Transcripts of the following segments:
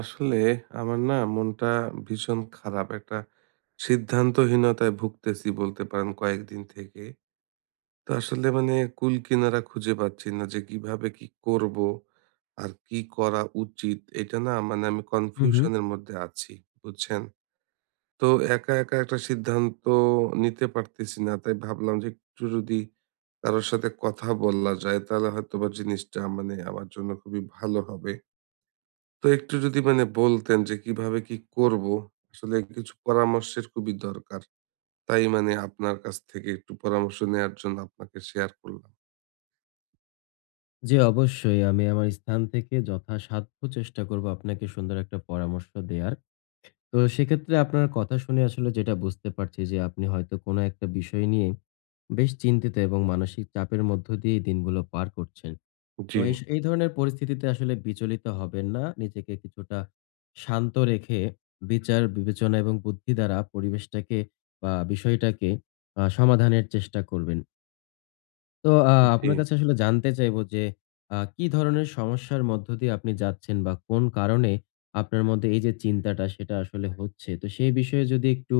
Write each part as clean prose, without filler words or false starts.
আসলে আমার না মনটা ভীষণ খারাপ। একটা সিদ্ধান্তহীনতায় ভুগতেছি বলতে পারেন কয়েকদিন থেকে। তো আসলে কুল কিনারা খুঁজে পাচ্ছি না যে কিভাবে কি করবো? আর কি করা উচিত? এটা না আমি হুম, হুম। কনফিউশন এর মধ্যে আছি, বুঝছেন? তো একা একটা সিদ্ধান্ত নিতে পারতেছি না। তাই ভাবলাম যে একটু যদি কারো সাথে কথা বলা যায় তাহলে হয়তোবা জিনিসটা আমার জন্য খুবই ভালো হবে। তো একটু যদি বলতেন যে কিভাবে কি করব? আসলে কিছু পরামর্শের খুবই দরকার। তাই আপনার কাছ থেকে একটু পরামর্শ নেয়ার জন্য আপনাকে শেয়ার করলাম। জি, অবশ্যই আমি আমার স্থান থেকে যথাসাধ্য চেষ্টা করব আপনাকে সুন্দর একটা পরামর্শ দেয়ার। তো সেক্ষেত্রে আপনার কথা শুনে আসলে যেটা বুঝতে পারছি যে আপনি হয়তো কোনো একটা বিষয় নিয়ে বেশ চিন্তিত এবং মানসিক চাপের মধ্য দিয়েই দিনগুলো পার করছেন। তো জি, এই ধরনের পরিস্থিতিতে আসলে বিচলিত হবেন না। নিজেকে কিছুটা শান্ত রেখে বিচার, বিবেচনা এবং বুদ্ধি দ্বারা পরিবেশটাকে বা বিষয়টাকে সমাধানের চেষ্টা করবেন। তো জি। আপনার কাছে আসলে জানতে চাইবো যে কি ধরনের সমস্যার মধ্য দিয়ে আপনি যাচ্ছেন বা কোন কারণে আপনার মধ্যে এই যে চিন্তাটা সেটা আসলে হচ্ছে। তো সেই বিষয়ে যদি একটু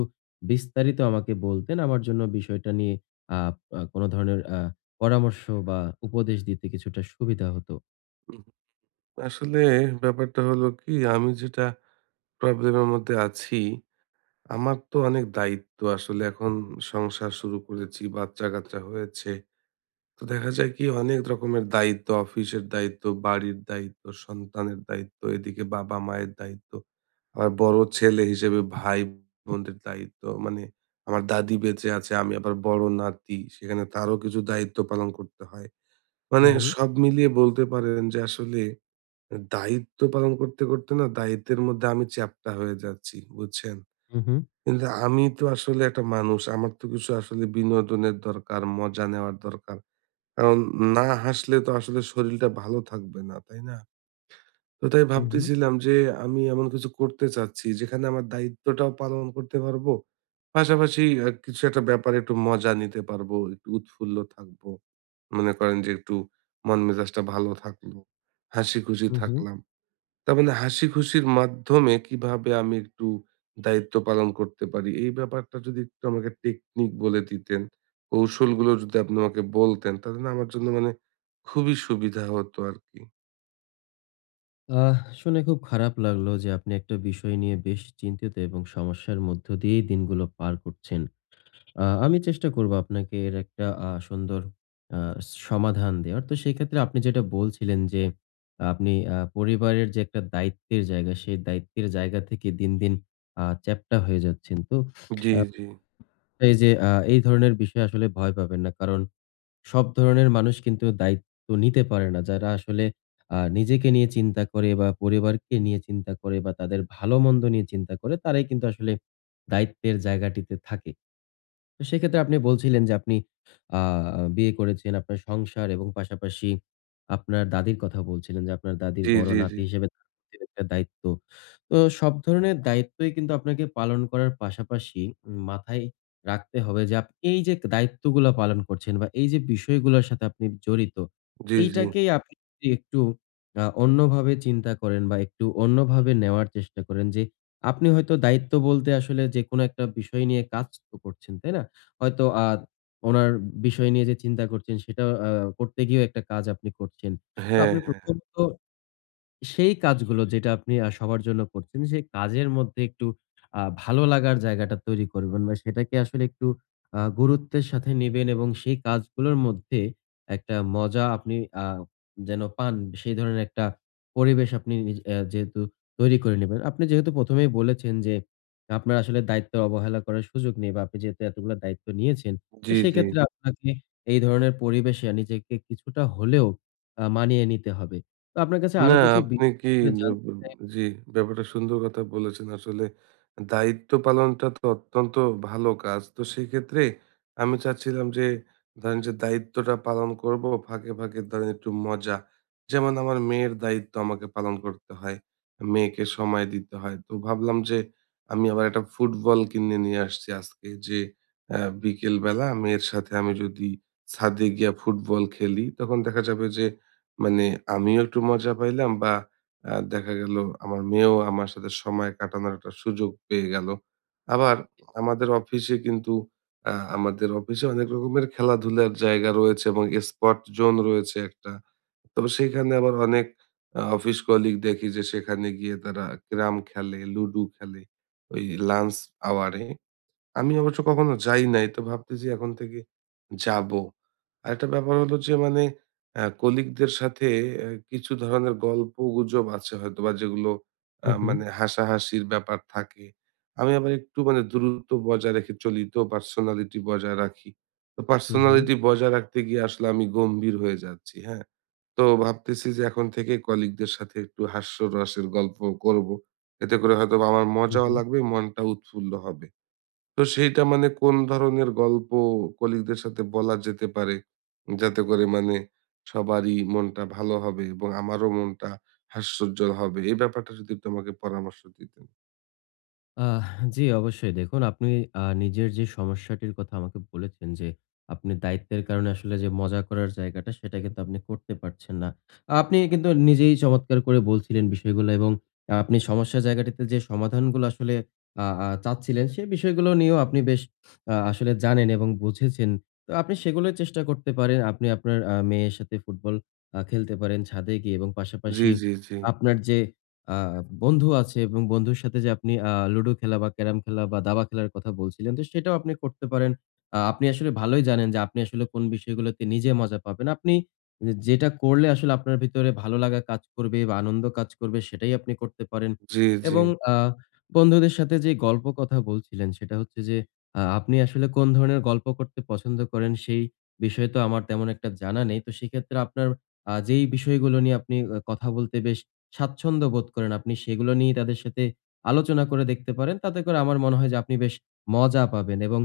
বিস্তারিত আমাকে বলতেন আমার জন্য বিষয়টা নিয়ে আপ আ কোন ধরনের পরামর্শ বা উপদেশ দিতে কিছুটা সুবিধা হতো। উম আসলে ব্যাপারটা হলো কি আমি যেটা প্রবলেম এর মধ্যে আছি, আমার তো অনেক দায়িত্ব আসলে এখন সংসার শুরু করেছি, বাচ্চা-কাচ্চা হয়েছে। তো দেখা যায় কি অনেক রকমের দায়িত্ব, অফিসের দায়িত্ব, বাড়ির দায়িত্ব, সন্তানের দায়িত্ব, এদিকে বাবা-মায়ের দায়িত্ব। আমার বড় ছেলে হিসেবে ভাই-বোনদের দায়িত্ব আমার দাদি বেঁচে আছে, আমি আবার বড় নাতি, সেখানে তারও কিছু দায়িত্ব পালন করতে হয়। হু, হু, সব মিলিয়ে বলতে পারেন যে আসলে দায়িত্ব পালন করতে না দায়িত্বের মধ্যে আমি চ্যাপ্টা হয়ে যাচ্ছি, বুঝছেন? হু, হু, কিন্তু আমি তো আসলে একটা মানুষ, আমার তো কিছু আসলে বিনোদনের দরকার, মজা নেওয়ার দরকার। কারণ না হাসলে তো আসলে শরীরটা ভালো থাকবে না, তাই না? তো তাই হু, হু, ভাবতেছিলাম যে আমি এমন কিছু করতে চাচ্ছি যেখানে আমার দায়িত্বটাও পালন করতে পারবো। পাশাপাশি কিছু একটা ব্যাপারে একটু মজা নিতে পারবো, একটু উৎফুল্ল থাকবো। মনে করেন যে একটু মন মেজাজটা ভালো থাকলো, হাসিখুশি হু, হু। থাকলাম। তার মানে হাসিখুশির মাধ্যমে কিভাবে আমি একটু দায়িত্ব পালন করতে পারি, এই ব্যাপারটা যদি একটু আমাকে টেকনিক বলে দিতেন, কৌশলগুলো যদি আপনি আমাকে বলতেন তাহলে না আমার জন্য খুবই সুবিধা হতো আরকি। আহ, শুনে খুব খারাপ লাগলো যে আপনি একটা বিষয় নিয়ে বেশ চিন্তিত এবং সমস্যার মধ্য দিয়েই দিনগুলো পার করছেন। আমি চেষ্টা করব আপনাকে এর একটা সুন্দর আ সমাধান দেওয়ার। তো সেক্ষেত্রে আপনি যেটা বলছিলেন যে আপনি পরিবারের যে একটা দায়িত্বের জায়গা, সেই দায়িত্বের জায়গা থেকে দিন, দিন চ্যাপ্টা হয়ে যাচ্ছেন। তো জি, জি। এই যে এই ধরনের বিষয় আসলে ভয় পাবেন না। কারণ সব ধরনের মানুষ কিন্তু দায়িত্ব নিতে পারে না। যারা আসলে নিজেকে নিয়ে চিন্তা করে বা পরিবারকে নিয়ে চিন্তা করে বা তাদের ভালো-মন্দ নিয়ে চিন্তা করে, তারাই কিন্তু আসলে দায়িত্বের জায়গাটিতে থাকে। তো সেক্ষেত্রে আপনি বলছিলেন যে আপনি আ বিয়ে করেছেন, আপনার সংসার এবং পাশাপাশি আপনার দাদির কথা বলছিলেন যে আপনার দাদির জি, বড় জি, জি। নাতি হিসেবে তার প্রতিও একটা দায়িত্ব। তো সব ধরনের দায়িত্বই কিন্তু আপনাকে পালন করার পাশাপাশি মাথায় রাখতে হবে যে আপনি এই যে দায়িত্বগুলা পালন করছেন বা এই যে বিষয়গুলোর সাথে আপনি জড়িত, জি, জি। এইটাকেই আপনি যদি একটু অন্যভাবে চিন্তা করেন বা একটু অন্যভাবে নেওয়ার চেষ্টা করেন যে আপনি হয়তো দায়িত্ব বলতে আসলে যেকোনো একটা বিষয় নিয়ে কাজ তো করছেন, তাই না? হয়তো উনার বিষয় নিয়ে যে চিন্তা করছেন সেটা করতে গিয়েও একটা কাজ আপনি করছেন। তো হ্যাঁ, আপনি হ্যাঁ। প্রথমত সেই কাজগুলো যেটা আপনি সবার জন্য করছেন, সেই কাজের মধ্যে একটু ভালো লাগার জায়গাটা তৈরি করবেন। মানে সেটাকে আসলে একটু গুরুত্বের সাথে নিবেন এবং সেই কাজগুলোর মধ্যে একটা মজা আপনি আ যেন পান, সেই ধরনের একটা পরিবেশ আপনি নিজ যেহেতু তৈরি করে নিবেন। আপনি যেহেতু ১ম এই বলেছেন যে, আপনার আসলে দায়িত্বের অবহেলা করার সুযোগ নেই বা আপনি যেহেতু এতগুলা দায়িত্ব নিয়েছেন, তো জি, জি। সেক্ষেত্রে জি। আপনাকে এই ধরনের পরিবেশে নিজেকে কিছুটা হলেও মানিয়ে নিতে হবে। তো আপনার কাছে না, আরো কিছু আপনি কি বিষয় নে ব জানতে চাই। জি, ব্যাপারটা সুন্দর কথা বলেছেন। আসলে দায়িত্ব পালনটা তো অত্যন্ত ভালো কাজ। তো সেক্ষেত্রে আমি চাচ্ছিলাম যে ধরেন যে দায়িত্বটা পালন করব ফাঁকে ধরেন একটু মজা। যেমন আমার মেয়ের দায়িত্ব আমাকে পালন করতে হয়। মেয়েকে সময় দিতে হয়। তো ভাবলাম যে আমি আবার একটা ফুটবল কিনে নিয়ে আসছি আজকে যে বিকেলবেলা মেয়ের সাথে আমি যদি ছাদে গিয়া ফুটবল খেলি, তখন দেখা যাবে যে মানে আমিও একটু মজা পাইলাম বা দেখা গেল আমার মেয়েও আমার সাথে সময় কাটানোর একটা সুযোগ পেয়ে গেল। আবার আমাদের অফিসে কিন্তু আমাদের অফিসে অনেক রকমের খেলাধুলার জায়গা রয়েছে এবং স্পট জোন রয়েছে একটা। তবে সেখানে আবার অনেক অফিস কলিগ দেখি যে সেখানে গিয়ে তারা ক্যারাম খেলে, লুডু খেলে ওই লাঞ্চ আওয়ারে। আমি অবশ্য কখনো যাই নাই। তো ভাবতেছি এখন থেকে যাবো। আরেকটা ব্যাপার হলো যে মানে আ কলিগদের সাথে কিছু ধরনের গল্পগুজব আছে হয়তোবা যেগুলো আ হু, হু, মানে হাসাহাসির ব্যাপার থাকে। আমি আবার একটু দূরত্ব বজায় রেখে চলি তো পার্সোনালিটি বজায় রাখি। তো হু, হু, পার্সোনালিটি বজায় রাখতে গিয়ে আসলে আমি গম্ভীর হয়ে যাচ্ছি, হ্যাঁ? তো ভাবতেছি যে এখন থেকে কলিগদের সাথে একটু হাস্যরসের গল্প করব। এতে করে হয়তোবা আমার হু, মজাও হু। লাগবে, মনটা উৎফুল্ল হবে। তো সেইটা কোন ধরনের গল্প কলিগদের সাথে বলা যেতে পারে? যাতে করে সবারই মনটা ভালো হবে এবং আমারও মনটা হাস্যোজ্জ্বল হবে। এই ব্যাপারটা যদি একটু আমাকে পরামর্শ দিতেন। আহ, জি, অবশ্যই। দেখুন, আপনি নিজের যে সমস্যাটির কথা আমাকে বলেছেন যে আপনি দায়িত্বের কারণে আসলে যে মজা করার জায়গাটা, সেটা কিন্তু আপনি করতে পারছেন না। আপনি কিন্তু নিজেই চমৎকার করে বলছিলেন বিষয়গুলো, এবং আপনি সমস্যার জায়গাটিতে যে সমাধানগুলো আসলে আ আ চাচ্ছিলেন, সে বিষয়গুলো নিয়েও আপনি বেশ আসলে জানেন এবং বুঝেছেন। তো আপনি সেগুলোই চেষ্টা করতে পারেন। আপনি আপনার মেয়ের সাথে ফুটবল খেলতে পারেন ছাদে গিয়ে, এবং জি, পাশাপাশি জি, জি। আপনার যে আ বন্ধু আছে এবং বন্ধুর সাথে যে আপনি লুডো খেলা বা ক্যারাম খেলা বা দাবা খেলার কথা বলছিলেন, তো সেটাও আপনি করতে পারেন। আপনি আসলে ভালোই জানেন যে আপনি আসলে কোন বিষয়গুলোতে নিজে মজা পাবেন। আপনি যে যেটা করলে আসলে আপনার ভিতরে ভালো লাগা কাজ করবে বা আনন্দ কাজ করবে, সেটাই আপনি করতে পারেন। জি, জি। এবং আ বন্ধুদের সাথে যে গল্প কথা বলছিলেন সেটা হচ্ছে যে আপনি আসলে কোন ধরনের গল্প করতে পছন্দ করেন সেই বিষয়ে তো আমার তেমন একটা জানা নেই। তো সেক্ষেত্রে আপনার যেই বিষয়গুলো নিয়ে আপনি কথা বলতে বেশ স্বাচ্ছন্দ্য বোধ করেন, আপনি সেগুলো নিয়ে তাদের সাথে আলোচনা করে দেখতে পারেন। তাতে করে আমার মনে হয় যে আপনি বেশ মজা পাবেন এবং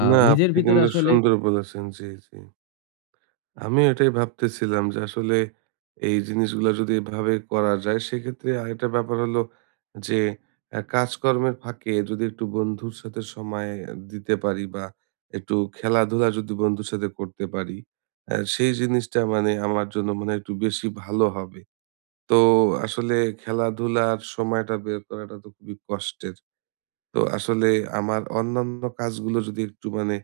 আ না নিজের আপনি ভিতরে কিন্তু আসলে। সুন্দর বলেছেন। জি, জি। আমিও এটাই ভাবতেছিলাম যে আসলে এই জিনিসগুলা যদি এভাবে করা যায় সেক্ষেত্রে আরেকটা ব্যাপার হলো যে কাজকর্মের ফাঁকে যদি একটু বন্ধুর সাথে সময় দিতে পারি বা একটু খেলাধুলা যদি বন্ধুর সাথে করতে পারি সেই জিনিসটা আমার জন্য একটু বেশি ভালো হবে তো আসলে খেলাধুলার সময়টা বের করাটা তো খুবই কষ্টের তো আসলে আমার অন্যান্য কাজগুলো যদি একটু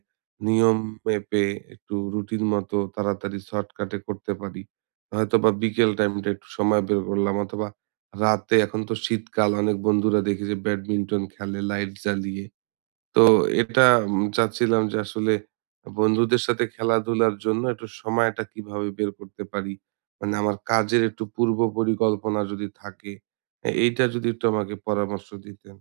নিয়ম মেপে একটু রুটিন মতো তাড়াতাড়ি শর্টকাটে করতে পারি হয়তো বা বিকেল টাইমটা একটু সময় বের করলাম অথবা রাতে এখন তো শীতকাল অনেক বন্ধুরা দেখি যে ব্যাডমিন্টন খেলে লাইট জ্বালিয়ে তো এটা চাচ্ছিলাম যে আসলে বন্ধুদের সাথে খেলাধুলার জন্য একটু সময়টা কিভাবে বের করতে পারি আমার কাজের একটু পূর্ব পরিকল্পনা যদি থাকে এইটা যদি একটু আমাকে পরামর্শ দিতেন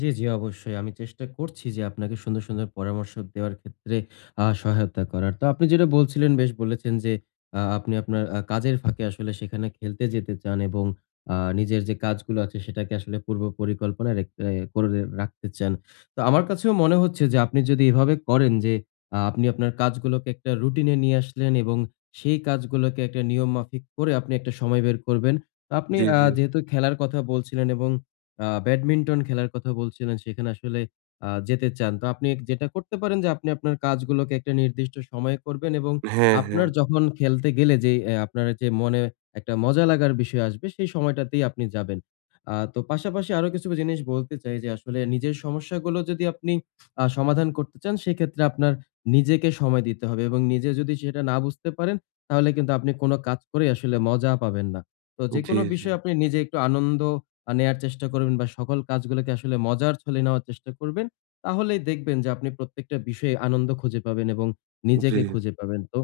জি, জি, অবশ্যই। আমি চেষ্টা করছি যে আপনাকে সুন্দর, সুন্দর পরামর্শ দেওয়ার ক্ষেত্রে সহায়তা করার। তো আপনি যেটা বলছিলেন বেশ বলেছেন যে আপনি আপনার কাজের ফাঁকে আসলে সেখানে খেলতে যেতে চান, এবং নিজের যে কাজগুলো আছে সেটাকে আসলে পূর্ব পরিকল্পনায় রেখ এ করে রাখতে চান। তো আমার কাছেও মনে হচ্ছে যে আপনি যদি এভাবে করেন যে আপনি আপনার কাজগুলোকে একটা রুটিনে নিয়ে আসলেন এবং সেই কাজগুলোকে একটা নিয়ম মাফিক করে আপনি একটা সময় বের করবেন। তো আপনি জি জি যেহেতু খেলার কথা বলছিলেন এবং ব্যাডমিন্টন খেলার কথা বলছিলেন, সেখানে আসলে যেতে চান। তো আপনি যেটা করতে পারেন যে আপনি আপনার কাজগুলোকে একটা নির্দিষ্ট সময়ে করবেন এবং হ্যাঁ, আপনার হ্যাঁ। যখন খেলতে গেলে যে আপনার যে মনে একটা মজা লাগার বিষয় আসবে, সেই সময়টাতেই আপনি যাবেন। তো পাশাপাশি আরো কিছু জিনিস বলতে চাই যে আসলে নিজের সমস্যাগুলো যদি আপনি সমাধান করতে চান, সেক্ষেত্রে আপনার নিজেকে সময় দিতে হবে, এবং নিজে যদি সেটা না বুঝতে পারেন, তাহলে কিন্তু আপনি কোন কাজ করেই আসলে মজা পাবেন না। তো জি, যেকোনো জি, বিষয়ে আপনি নিজে একটু আনন্দ নেয়ার চেষ্টা করবেন বা সকল কাজগুলোকে আসলে মজার ছলে নেওয়ার চেষ্টা করবেন। তাহলেই দেখবেন যে আপনি প্রত্যেকটা বিষয়ে আনন্দ খুঁজে পাবেন এবং জি। নিজেকে খুঁজে পাবেন। তো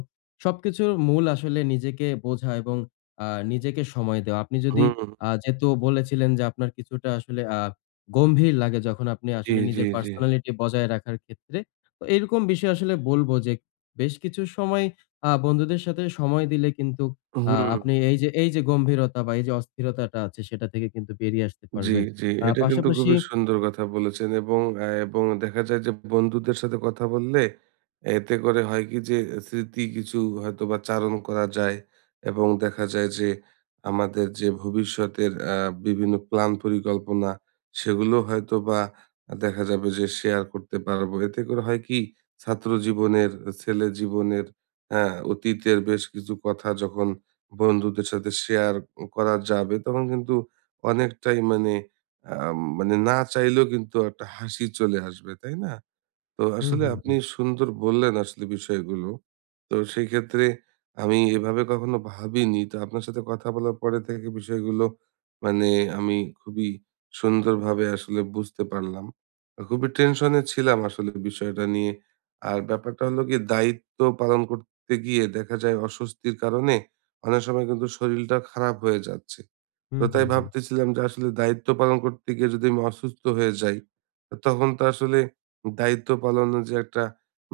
সবকিছুর মূল আসলে নিজেকে বোঝা এবং নিজেকে সময় দেওয়া। আপনি যদি হুম, যেহেতু বলেছিলেন যে আপনার কিছুটা আসলে গম্ভীর লাগে যখন আপনি জি, আসলে জি, নিজের জি। পার্সোনালিটি বজায় রাখার ক্ষেত্রে। তো এরকম বিষয় আসলে বলব যে বেশ কিছু সময় বন্ধুদের সাথে সময় দিলে কিন্তু হুম। আপনি এই যে গম্ভীরতা বা এই যে অস্থিরতাটা আছে সেটা থেকে কিন্তু বেরিয়ে আসতে জি, পারবেন। জি। এটা কিন্তু পাশাপাশি খুবই সুন্দর কথা বলেছেন এবং এবং দেখা যায় যে বন্ধুদের সাথে কথা বললে এতে করে হয় কি যে স্মৃতি কিছু হয়তোবা চারণ করা যায় এবং দেখা যায় যে আমাদের যে ভবিষ্যতের বিভিন্ন প্ল্যান পরিকল্পনা সেগুলো হয়তোবা দেখা যাবে যে শেয়ার করতে পারবো। এতে করে হয় কি ছাত্র জীবনের, ছেলে জীবনের, হ্যাঁ, অতীতের বেশ কিছু কথা যখন বন্ধুদের সাথে শেয়ার করা যাবে তখন কিন্তু অনেকটাই মানে আম মানে না চাইলেও কিন্তু একটা হাসি চলে আসবে, তাই না? তো হুম, আসলে হুম, আপনি হুম। সুন্দর বললেন আসলে বিষয়গুলো। তো সেক্ষেত্রে আমি এভাবে কখনো ভাবিনি। তো আপনার সাথে কথা বলার পরে থেকে বিষয়গুলো মানে আমি খুবই সুন্দরভাবে আসলে বুঝতে পারলাম। খুবই টেনশনে ছিলাম আসলে বিষয়টা নিয়ে। আর ব্যাপারটা হলো গিয়ে দায়িত্ব পালন করতে গিয়ে দেখা যায় অস্বস্তির কারণে অনেক সময় কিন্তু শরীলটা খারাপ হয়ে যাচ্ছে। তো হুম, তাই হুম, হুম। ভাবতেছিলাম যে আসলে দায়িত্ব পালন করতে গিয়ে যদি আমি অসুস্থ হয়ে যাই তখন তো আসলে দায়িত্ব পালনের যে একটা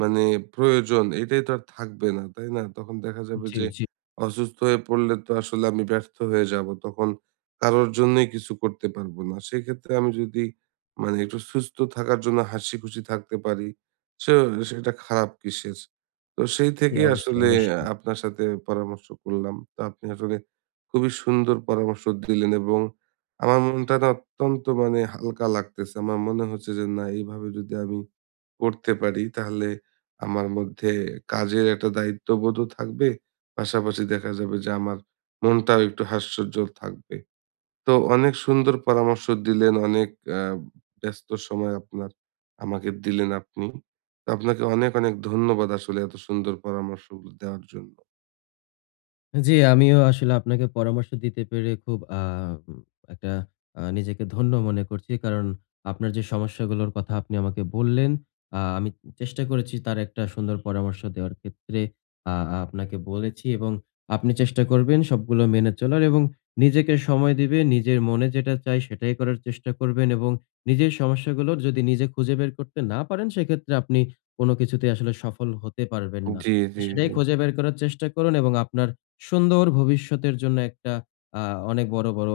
মানে প্রয়োজন এটাই তো আর থাকবে না তাই না তখন দেখা যাবে জি, যে জি, অসুস্থ হয়ে পড়লে তো আসলে আমি ব্যর্থ হয়ে যাব তখন কারোর জন্যই কিছু করতে পারবো না সেক্ষেত্রে আমি যদি একটু সুস্থ থাকার জন্য হাসি খুশি থাকতে পারি সে সেটা খারাপ কিসের তো সেই জি, থেকেই অবশ্যই, আসলে অবশ্যই। আপনার সাথে পরামর্শ করলাম তো আপনি আসলে খুবই সুন্দর পরামর্শ দিলেন এবং আমার মনটা না অত্যন্ত হালকা লাগতেছে। আমার মনে হচ্ছে যে না এইভাবে যদি আমি করতে পারি তাহলে আমার মধ্যে কাজের একটা দায়িত্ববোধও থাকবে। পাশাপাশি দেখা যাবে যে আমার মনটাও একটু হাস্যোজ্জ্বল থাকবে। তো অনেক সুন্দর পরামর্শ দিলেন, অনেক আ ব্যস্ত সময় আপনার আমাকে দিলেন আপনি। তো আপনাকে অনেক ধন্যবাদ আসলে এত সুন্দর পরামর্শগুলো দেওয়ার জন্য। জি, আমিও আসলে আপনাকে পরামর্শ দিতে পেরে খুব আ উম একটা নিজেকে ধন্য মনে করছি। কারণ আপনার যে সমস্যাগুলোর কথা আপনি আমাকে বললেন, আমি চেষ্টা করেছি তার একটা সুন্দর পরামর্শ দেওয়ার ক্ষেত্রে আ আপনাকে বলেছি, এবং আপনি চেষ্টা করবেন সবগুলো মেনে চলার, এবং নিজেকে সময় দিবেন, নিজের মনে যেটা চাই সেটাই করার চেষ্টা করবেন, এবং নিজের সমস্যাগুলোর যদি নিজে খুঁজে বের করতে না পারেন সেক্ষেত্রে আপনি কোনো কিছুতেই আসলে সফল হতে পারবেন না। জি, জি, সেটাই জি। খুঁজে বের করার চেষ্টা করুন, এবং আপনার সুন্দর ভবিষ্যতের জন্য একটা আ অনেক বড়, বড়